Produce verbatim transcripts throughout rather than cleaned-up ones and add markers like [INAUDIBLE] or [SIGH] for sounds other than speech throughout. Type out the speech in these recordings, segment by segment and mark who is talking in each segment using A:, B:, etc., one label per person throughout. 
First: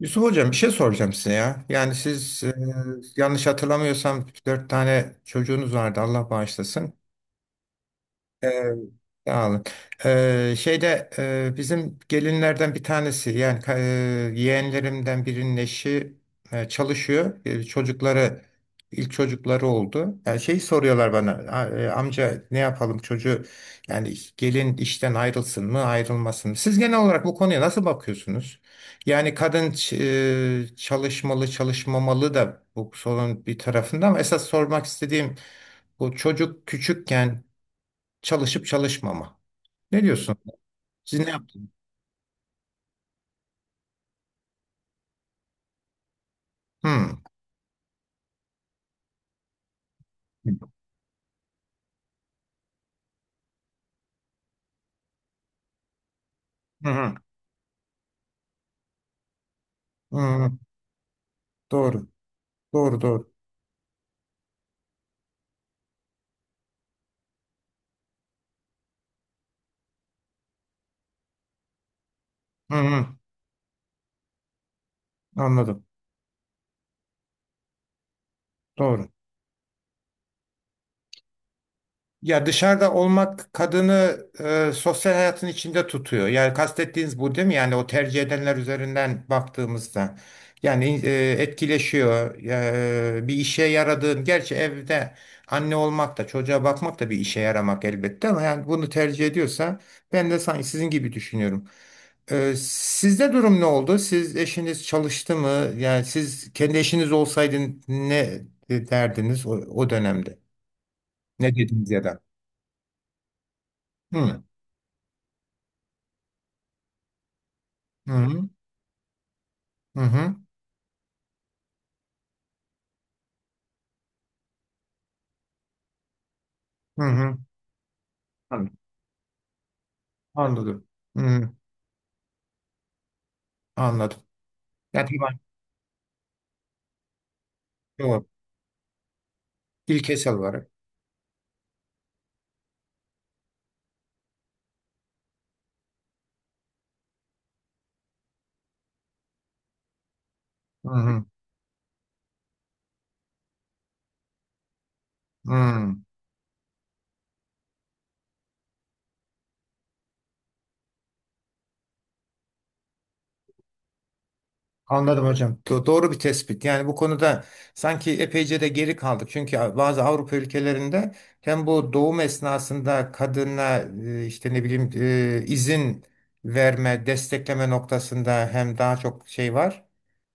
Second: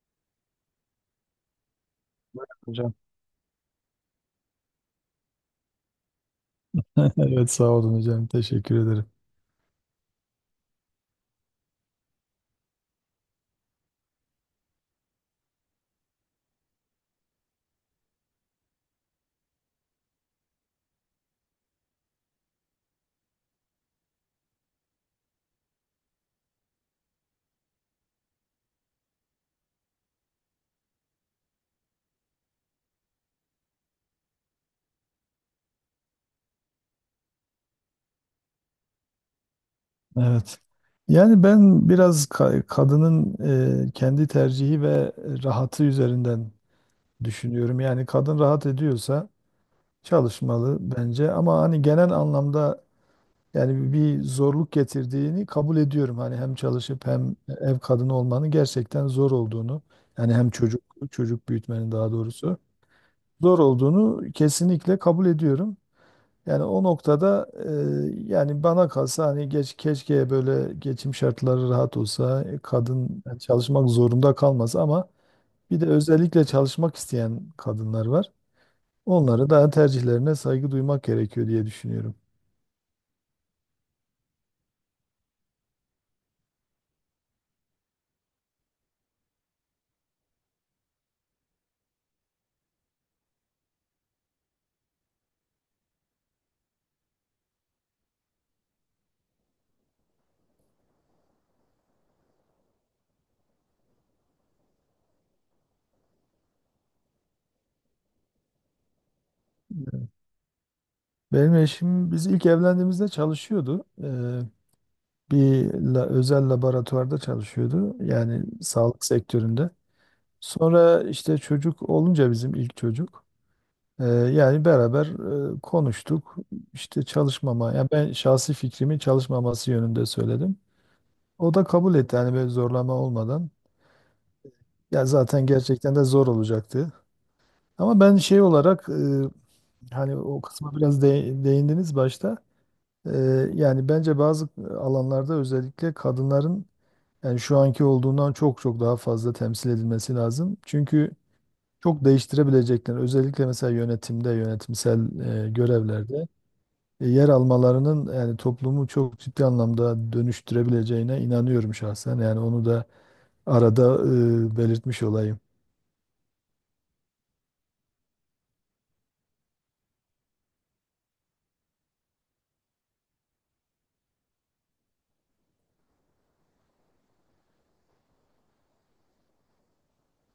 A: Yusuf Hocam bir şey soracağım size ya. Yani siz e,
B: Hocam.
A: yanlış hatırlamıyorsam dört tane çocuğunuz vardı, Allah bağışlasın.
B: [LAUGHS] Evet, sağ olun hocam,
A: Ee,
B: teşekkür ederim.
A: sağ olun. Ee, şeyde e, bizim gelinlerden bir tanesi, yani ka- e, yeğenlerimden birinin eşi e, çalışıyor. E, çocukları ilk çocukları oldu. Yani şey soruyorlar bana, "A- e, amca ne yapalım çocuğu, yani gelin işten ayrılsın mı ayrılmasın mı? Siz genel olarak bu konuya nasıl bakıyorsunuz? Yani kadın ç- e, çalışmalı çalışmamalı da, bu sorun bir tarafında ama esas sormak istediğim bu çocuk küçükken çalışıp çalışmama. Ne diyorsun?
B: Evet.
A: Siz ne
B: Yani
A: yaptınız?
B: ben biraz ka- kadının e, kendi tercihi ve rahatı üzerinden
A: Hmm.
B: düşünüyorum. Yani kadın rahat ediyorsa çalışmalı bence ama hani genel anlamda yani bir zorluk getirdiğini kabul ediyorum. Hani hem
A: Hı
B: çalışıp
A: hı.
B: hem ev kadını olmanın gerçekten zor olduğunu,
A: Hı
B: yani hem
A: hı.
B: çocuk çocuk büyütmenin
A: Doğru.
B: daha doğrusu
A: Doğru, doğru.
B: zor olduğunu kesinlikle kabul ediyorum. Yani o noktada e, yani bana kalsa hani geç keşke böyle geçim şartları rahat olsa e,
A: Hı hı.
B: kadın çalışmak zorunda kalmaz ama bir
A: Anladım.
B: de özellikle çalışmak isteyen kadınlar var.
A: Doğru.
B: Onlara da tercihlerine saygı duymak gerekiyor diye düşünüyorum.
A: Ya dışarıda olmak kadını e, sosyal hayatın içinde tutuyor. Yani kastettiğiniz bu değil mi? Yani o tercih edenler üzerinden baktığımızda. Yani e, etkileşiyor. E, bir işe yaradığın, gerçi evde anne olmak da çocuğa bakmak da bir işe yaramak elbette, ama yani bunu tercih ediyorsa ben de sanki sizin gibi düşünüyorum. E, sizde durum ne oldu? Siz, eşiniz çalıştı mı? Yani siz kendi eşiniz olsaydın ne derdiniz o, o dönemde?
B: Benim
A: Ne dediniz ya
B: eşim
A: da?
B: biz ilk evlendiğimizde çalışıyordu.
A: Hı.
B: Eee, bir la- özel laboratuvarda çalışıyordu.
A: Hı
B: Yani
A: hı
B: sağlık sektöründe.
A: hı hı.
B: Sonra işte çocuk olunca bizim ilk çocuk. Ee, yani beraber e, konuştuk. İşte
A: Hı. Hı.
B: çalışmama, yani ben şahsi
A: Anladım.
B: fikrimi çalışmaması yönünde söyledim.
A: Anladım. Hı hı,
B: O da kabul etti, yani böyle zorlama olmadan.
A: anladım. Yani
B: Ya
A: tamam.
B: zaten gerçekten de zor olacaktı. Ama ben
A: Doğru.
B: şey olarak e, hani
A: İlkesel
B: o
A: olarak.
B: kısma biraz de- değindiniz başta. E, yani bence bazı alanlarda özellikle kadınların yani şu anki olduğundan çok çok daha fazla temsil edilmesi lazım.
A: Hı
B: Çünkü
A: hı.
B: çok değiştirebilecekler. Özellikle mesela yönetimde, yönetimsel e,
A: Hı.
B: görevlerde. E, yer almalarının yani toplumu çok ciddi anlamda dönüştürebileceğine inanıyorum şahsen. Yani onu da arada e, belirtmiş
A: Anladım
B: olayım.
A: hocam. Do- doğru bir tespit. Yani bu konuda sanki epeyce de geri kaldık. Çünkü bazı Avrupa ülkelerinde hem bu doğum esnasında kadına e, işte ne bileyim e, izin verme, destekleme noktasında hem daha çok şey var.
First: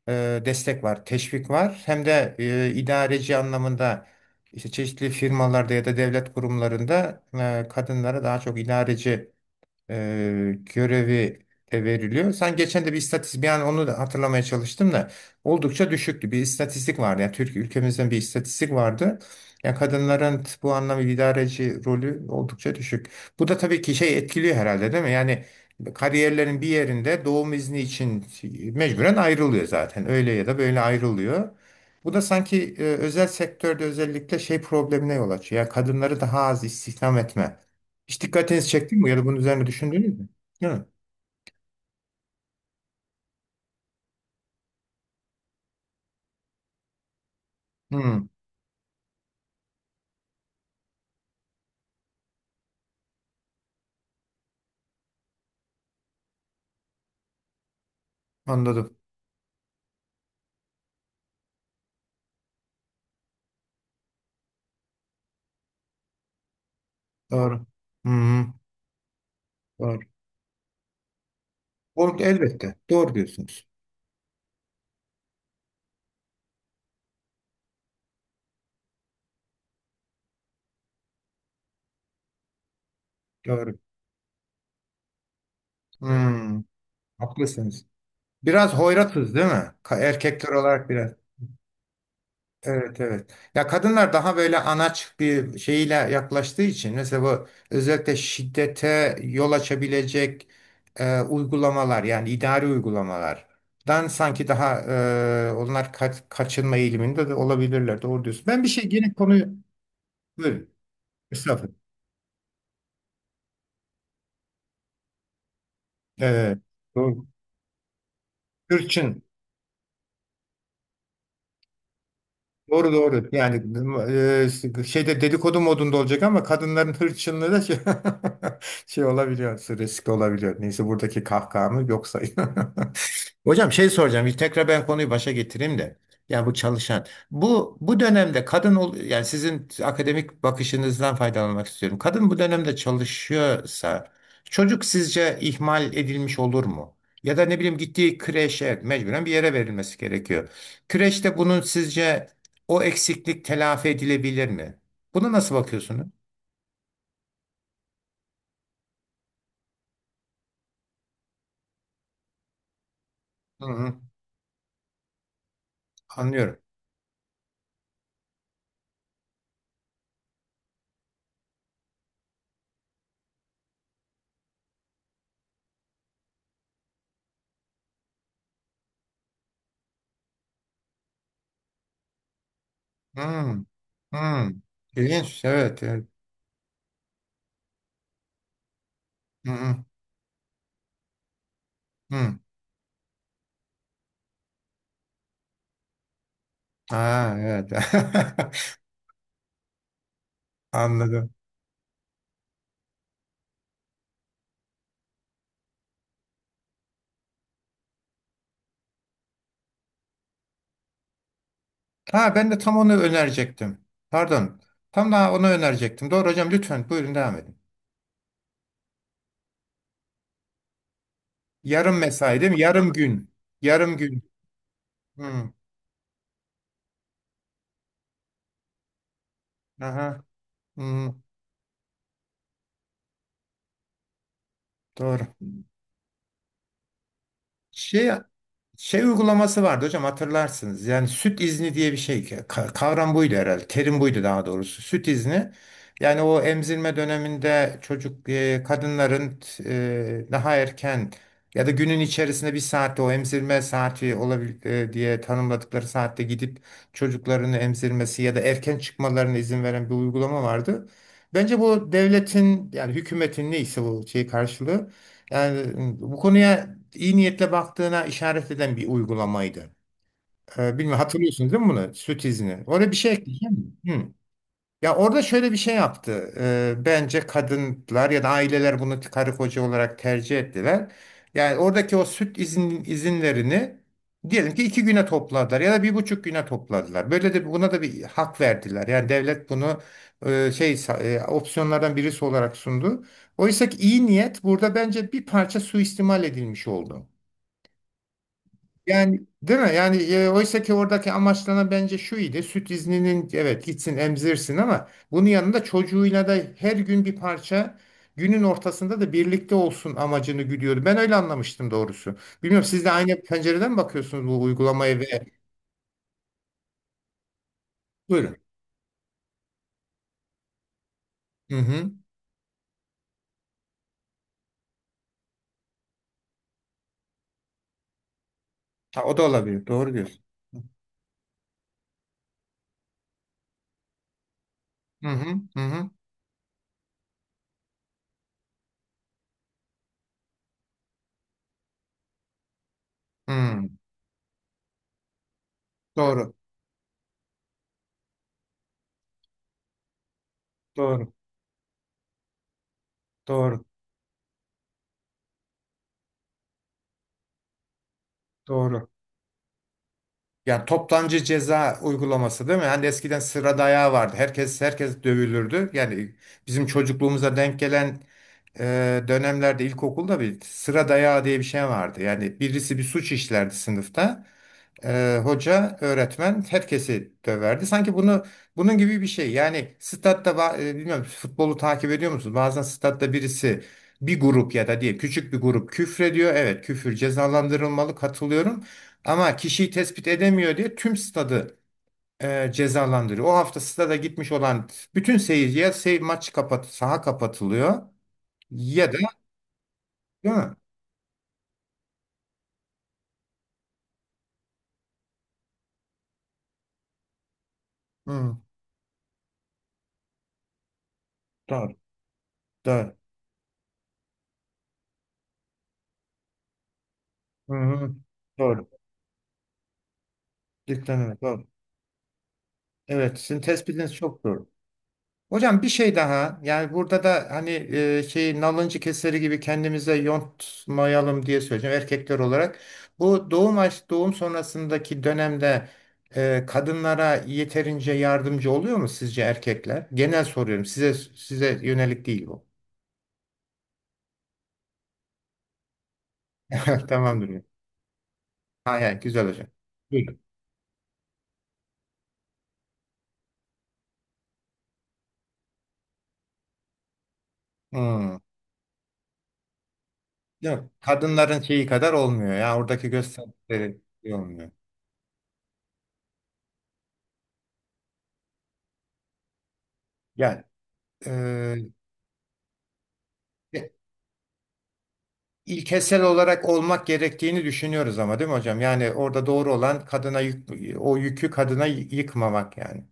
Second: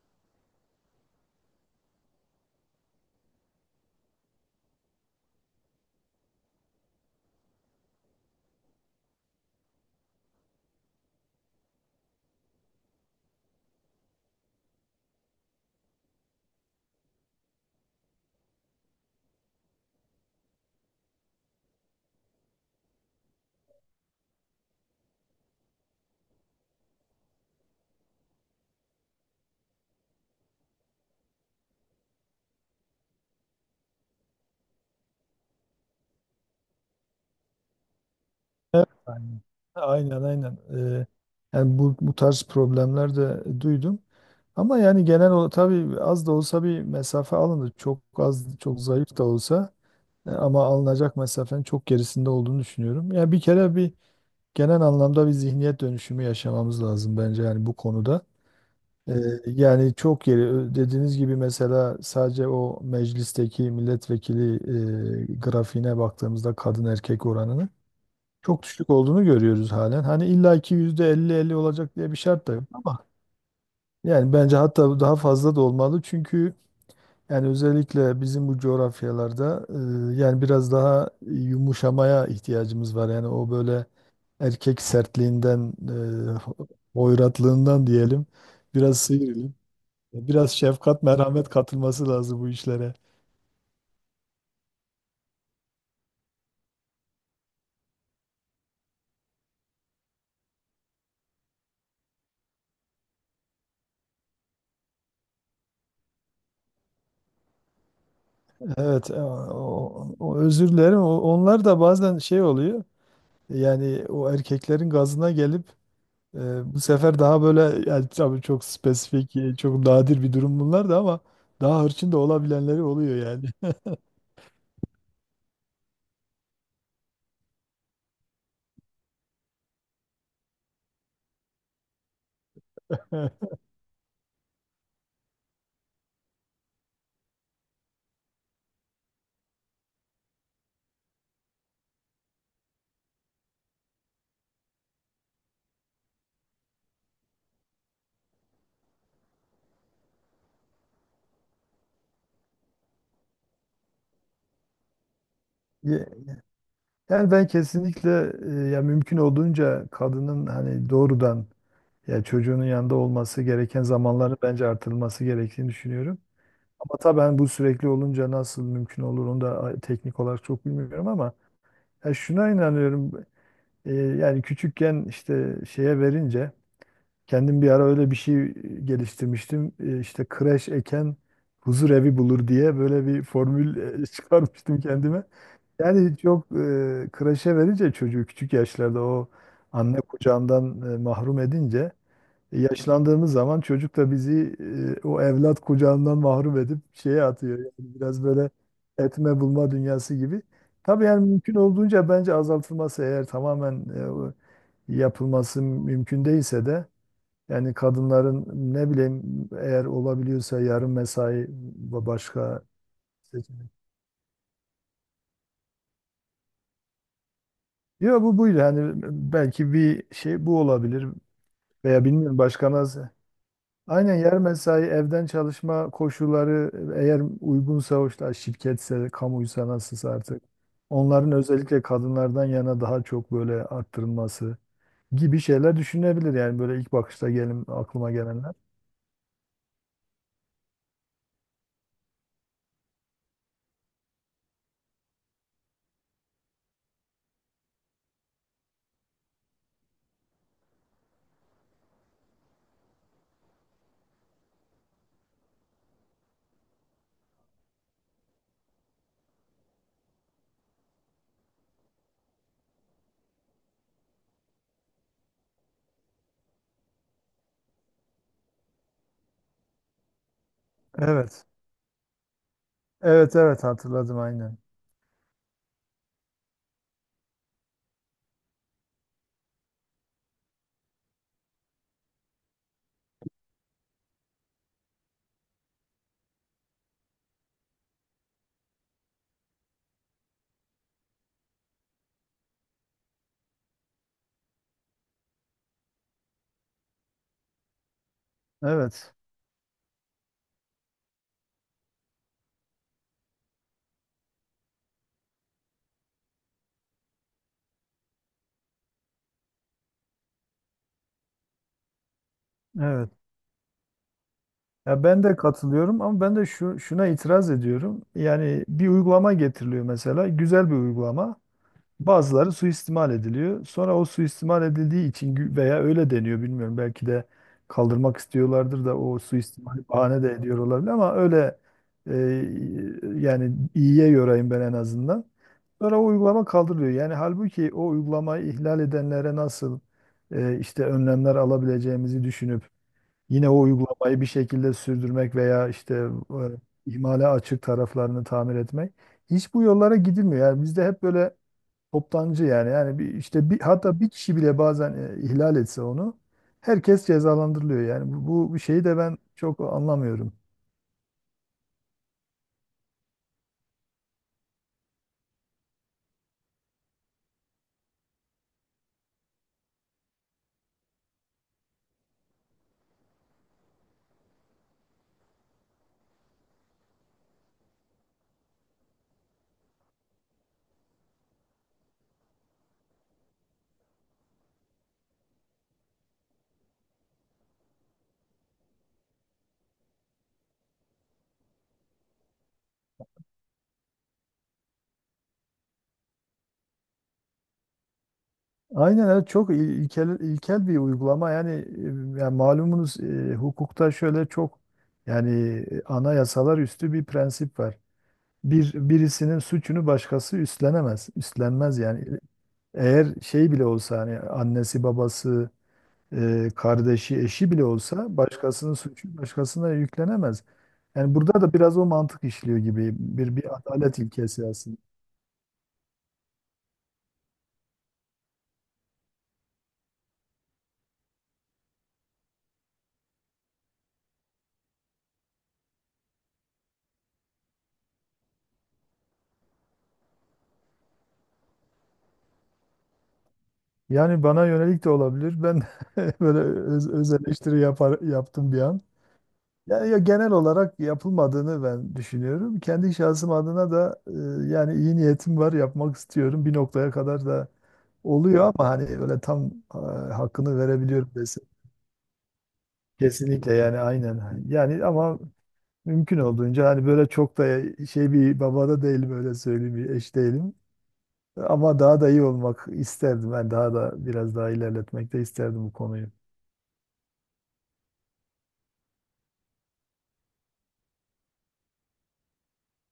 A: e, destek var, teşvik var. Hem de e, idareci anlamında, işte çeşitli firmalarda ya da devlet kurumlarında e, kadınlara daha çok idareci e, görevi de veriliyor. Sen geçen de bir istatistik, yani onu da hatırlamaya çalıştım da, oldukça düşüktü. Bir istatistik vardı. Yani Türkiye, ülkemizden bir istatistik vardı. Yani kadınların bu anlamda idareci rolü oldukça düşük. Bu da tabii ki şey etkiliyor herhalde, değil mi? Yani kariyerlerin bir yerinde doğum izni için mecburen ayrılıyor zaten. Öyle ya da böyle ayrılıyor. Bu da sanki e, özel sektörde özellikle şey problemine yol açıyor. Yani kadınları daha az istihdam etme. Hiç dikkatinizi
B: Evet,
A: çekti mi ya da bunun
B: aynen
A: üzerine düşündünüz
B: aynen.
A: mü?
B: aynen.
A: Değil mi?
B: E, Yani bu, bu tarz problemler de duydum. Ama yani genel olarak tabii az da olsa bir mesafe alındı. Çok
A: Hmm,
B: az, çok zayıf da olsa e, ama alınacak mesafenin çok gerisinde olduğunu düşünüyorum. Yani bir kere bir genel anlamda bir zihniyet dönüşümü yaşamamız lazım bence yani bu konuda.
A: anladım.
B: Ee, Yani çok yeri ö- dediğiniz gibi mesela sadece o meclisteki milletvekili e, grafiğine baktığımızda kadın erkek
A: Doğru.
B: oranını
A: Hmm,
B: çok düşük olduğunu görüyoruz
A: doğru.
B: halen. Hani illaki yüzde elli elli olacak diye
A: Oğlum,
B: bir şart da yok
A: elbette.
B: ama
A: Doğru diyorsunuz.
B: yani bence hatta daha fazla da olmalı çünkü yani özellikle bizim bu coğrafyalarda e, yani biraz daha yumuşamaya ihtiyacımız var. Yani o
A: Doğru.
B: böyle erkek sertliğinden,
A: Hmm,
B: e,
A: haklısınız.
B: hoyratlığından diyelim,
A: Biraz
B: biraz
A: hoyratız değil
B: sıyrılıp
A: mi? Ka- Erkekler
B: biraz
A: olarak
B: şefkat,
A: biraz.
B: merhamet katılması lazım bu işlere.
A: Evet, evet. Ya, kadınlar daha böyle anaç bir şeyle yaklaştığı için mesela, bu özellikle şiddete yol açabilecek e, uygulamalar, yani idari uygulamalardan sanki daha e, onlar kaç- kaçınma eğiliminde de olabilirler. Doğru diyorsun. Ben bir şey
B: Evet,
A: yine
B: e,
A: konuyu
B: o, o özür
A: buyurun.
B: dilerim. O- Onlar
A: Estağfurullah.
B: da bazen şey oluyor. Yani o erkeklerin gazına gelip
A: Evet.
B: e, bu sefer
A: Doğru.
B: daha böyle, yani tabii çok
A: Hırçın.
B: spesifik, e, çok nadir bir durum bunlar da ama daha hırçın da olabilenleri
A: Doğru,
B: oluyor
A: doğru.
B: yani.
A: Yani e, şeyde dedikodu modunda olacak ama, kadınların hırçınlığı da şey, [LAUGHS] şey olabiliyor, riskli olabiliyor. Neyse, buradaki kahkahamı yok sayın. [LAUGHS]
B: [LAUGHS]
A: Hocam, şey soracağım. Bir tekrar ben konuyu başa getireyim de. Yani bu çalışan. Bu bu dönemde kadın ol, yani sizin akademik bakışınızdan faydalanmak istiyorum. Kadın bu dönemde çalışıyorsa çocuk sizce ihmal edilmiş olur mu? Ya da ne bileyim, gittiği kreşe, mecburen bir yere verilmesi gerekiyor. Kreşte bunun sizce o eksiklik telafi edilebilir mi? Buna nasıl bakıyorsunuz?
B: Ye- Yani ben kesinlikle e, ya mümkün olduğunca kadının hani doğrudan ya çocuğunun yanında olması
A: Hı
B: gereken
A: hı,
B: zamanları bence artırılması gerektiğini düşünüyorum.
A: anlıyorum.
B: Ama tabii hani bu sürekli olunca nasıl mümkün olur onu da teknik olarak çok bilmiyorum ama ya şuna inanıyorum. E, yani küçükken işte şeye verince kendim bir ara öyle bir şey geliştirmiştim. E, işte kreş eken huzur evi bulur diye böyle
A: Hı
B: bir formül e, [LAUGHS]
A: hı.
B: çıkarmıştım kendime.
A: İlginç, evet. Evet.
B: Yani çok e, kreşe verince çocuğu küçük yaşlarda o
A: Hı hı,
B: anne kucağından e, mahrum edince,
A: hı.
B: yaşlandığımız zaman çocuk da bizi e, o evlat kucağından mahrum edip şeye
A: Ha,
B: atıyor.
A: evet.
B: Yani biraz böyle
A: [LAUGHS]
B: etme bulma dünyası gibi. Tabii yani
A: Anladım.
B: mümkün olduğunca bence azaltılması, eğer tamamen e, o yapılması mümkün değilse de yani kadınların ne bileyim eğer olabiliyorsa yarım mesai ve
A: Ha, ben de
B: başka
A: tam onu
B: seçenek.
A: önerecektim. Pardon. Tam daha onu önerecektim. Doğru hocam, lütfen buyurun devam edin.
B: Yok, bu buydu. Yani belki bir şey bu olabilir
A: Yarım
B: veya bilmiyorum
A: mesai değil mi?
B: başka
A: Yarım
B: nasıl.
A: gün. Yarım
B: Aynen,
A: gün.
B: yer mesai, evden
A: Hı.
B: çalışma koşulları eğer uygunsa, o işte şirketse kamuysa nasılsa
A: Aha.
B: artık,
A: Hı.
B: onların özellikle kadınlardan yana daha çok böyle arttırılması
A: Doğru.
B: gibi şeyler düşünebilir, yani böyle ilk bakışta gelin
A: Şey
B: aklıma gelenler.
A: şey uygulaması vardı hocam, hatırlarsınız. Yani süt izni diye bir şey. Ka- Kavram buydu herhalde. Terim buydu daha doğrusu. Süt izni. Yani o emzirme döneminde çocuk, e, kadınların e, daha erken ya da günün içerisinde bir saatte, o emzirme saati olabilir diye tanımladıkları saatte gidip çocuklarını emzirmesi ya da erken çıkmalarına izin veren bir uygulama vardı. Bence bu devletin, yani hükümetin neyse, bu şey karşılığı, yani bu konuya iyi niyetle baktığına işaret eden bir uygulamaydı. Ee, bilmiyorum
B: Evet.
A: hatırlıyorsunuz değil mi bunu? Süt izni. Oraya bir şey
B: Evet, evet,
A: ekleyeceğim mi?
B: hatırladım aynen.
A: Ya orada şöyle bir şey yaptı. Ee, bence kadınlar ya da aileler bunu karı koca olarak tercih ettiler. Yani oradaki o süt izin, izinlerini diyelim ki iki güne topladılar ya da bir buçuk güne topladılar. Böyle de buna da bir hak verdiler. Yani devlet bunu e, şey, e, opsiyonlardan birisi olarak sundu. Oysa ki iyi niyet burada bence bir parça suistimal edilmiş oldu.
B: Evet.
A: Yani, değil mi? Yani e, oysa ki oradaki amaçlanan bence şu idi. Süt izninin, evet, gitsin emzirsin ama bunun yanında çocuğuyla da her gün bir parça günün ortasında da birlikte olsun amacını güdüyordu. Ben öyle anlamıştım doğrusu. Bilmiyorum siz de
B: Evet.
A: aynı pencereden mi bakıyorsunuz bu uygulamaya,
B: Ya ben
A: ve
B: de katılıyorum ama ben de şu şuna itiraz ediyorum.
A: buyurun.
B: Yani bir uygulama getiriliyor mesela, güzel bir uygulama.
A: Hı hı.
B: Bazıları suistimal ediliyor. Sonra o suistimal edildiği için gü- veya öyle deniyor bilmiyorum. Belki de kaldırmak istiyorlardır da
A: Ha, o
B: o
A: da olabilir.
B: suistimali
A: Doğru
B: bahane
A: diyorsun.
B: de ediyor olabilir ama öyle e, yani iyiye yorayım ben en
A: Hı
B: azından.
A: hı. Hı hı.
B: Sonra o uygulama kaldırılıyor. Yani halbuki o uygulamayı ihlal edenlere nasıl e, işte önlemler alabileceğimizi düşünüp yine o
A: Hı.
B: uygulamayı bir şekilde sürdürmek veya işte
A: Doğru.
B: e, ihmale açık taraflarını tamir etmek, hiç bu yollara gidilmiyor. Yani bizde hep
A: Doğru.
B: böyle toptancı, yani yani bir işte bir
A: Doğru.
B: hatta bir kişi bile bazen e, ihlal etse onu herkes cezalandırılıyor. Yani bu, bu bu şeyi
A: Doğru.
B: de ben çok anlamıyorum.
A: Yani toptancı ceza uygulaması değil mi? Hani eskiden sıra dayağı vardı. Herkes, herkes dövülürdü. Yani bizim çocukluğumuza denk gelen e, dönemlerde ilkokulda bir sıra dayağı diye bir şey vardı. Yani birisi bir suç işlerdi sınıfta. Ee, hoca, öğretmen herkesi döverdi. Sanki bunu bunun gibi bir şey. Yani statta ba- e, bilmiyorum, futbolu takip ediyor musunuz? Bazen statta birisi, bir grup ya da, diye küçük bir grup küfrediyor. Evet, küfür cezalandırılmalı, katılıyorum. Ama kişiyi tespit edemiyor diye tüm stadı e, cezalandırıyor. O hafta stada gitmiş olan bütün seyirci, ya sey maç kapat saha kapatılıyor, ya da
B: Aynen evet, çok il- ilkel
A: değil mi?
B: ilkel bir uygulama yani, e, yani malumunuz, e, hukukta şöyle çok yani e, anayasalar üstü bir prensip var.
A: Hı,
B: Bir birisinin suçunu başkası üstlenemez.
A: doğru.
B: Üstlenmez yani.
A: Doğru.
B: Eğer şey bile olsa hani annesi babası e, kardeşi, eşi
A: Hı,
B: bile
A: hı,
B: olsa,
A: doğru.
B: başkasının suçu başkasına yüklenemez.
A: Dikkat
B: Yani
A: edin,
B: burada
A: doğru.
B: da biraz o mantık işliyor gibi,
A: Evet,
B: bir
A: sizin
B: bir
A: tespitiniz
B: adalet
A: çok
B: ilkesi
A: doğru.
B: aslında.
A: Hocam bir şey daha, yani burada da hani e, şey, nalıncı keseri gibi kendimize yontmayalım diye söyleyeceğim, erkekler olarak. Bu doğum aş- doğum sonrasındaki dönemde e, kadınlara yeterince yardımcı oluyor mu sizce erkekler? Genel soruyorum size, size yönelik değil bu.
B: Yani bana yönelik de olabilir. Ben [LAUGHS] böyle
A: [LAUGHS]
B: öz, öz
A: Tamamdır.
B: eleştiri yapar, yaptım bir an.
A: Hayır, hayır, güzel hocam.
B: Ya, ya
A: Buyurun.
B: genel olarak yapılmadığını ben düşünüyorum. Kendi şahsım adına da e, yani iyi niyetim var, yapmak istiyorum. Bir noktaya kadar da
A: Hmm.
B: oluyor ama hani öyle tam e, hakkını
A: Yok,
B: verebiliyorum
A: kadınların
B: desem.
A: şeyi kadar olmuyor ya, oradaki
B: Kesinlikle yani
A: gösterdikleri şey
B: aynen.
A: olmuyor.
B: Yani ama mümkün olduğunca hani böyle çok da şey bir babada değilim öyle söyleyeyim, bir eş
A: Yani
B: değilim. Ama daha da iyi olmak isterdim. Ben
A: e,
B: daha da biraz daha ilerletmek de isterdim bu
A: ilkesel
B: konuyu.
A: olarak olmak gerektiğini düşünüyoruz ama, değil mi hocam? Yani orada doğru olan, kadına yük, o yükü kadına y- yıkmamak yani.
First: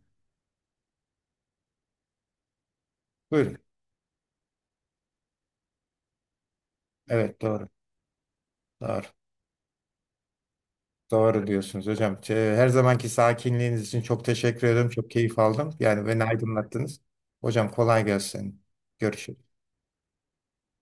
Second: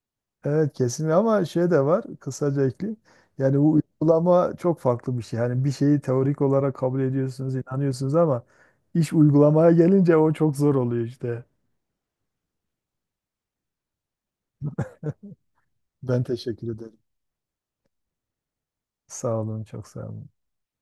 B: Evet, kesinlikle ama şey de var, kısaca ekleyeyim.
A: Buyurun.
B: Yani bu uygulama çok farklı bir şey. Hani bir şeyi teorik olarak kabul
A: Evet,
B: ediyorsunuz,
A: doğru.
B: inanıyorsunuz ama
A: Doğru.
B: iş uygulamaya gelince o çok zor oluyor işte.
A: Doğru diyorsunuz hocam. Te- Her zamanki sakinliğiniz için çok teşekkür ederim. Çok keyif aldım. Yani beni
B: Ben teşekkür ederim.
A: aydınlattınız. Hocam, kolay gelsin.
B: Sağ
A: Görüşürüz.
B: olun, çok sağ olun.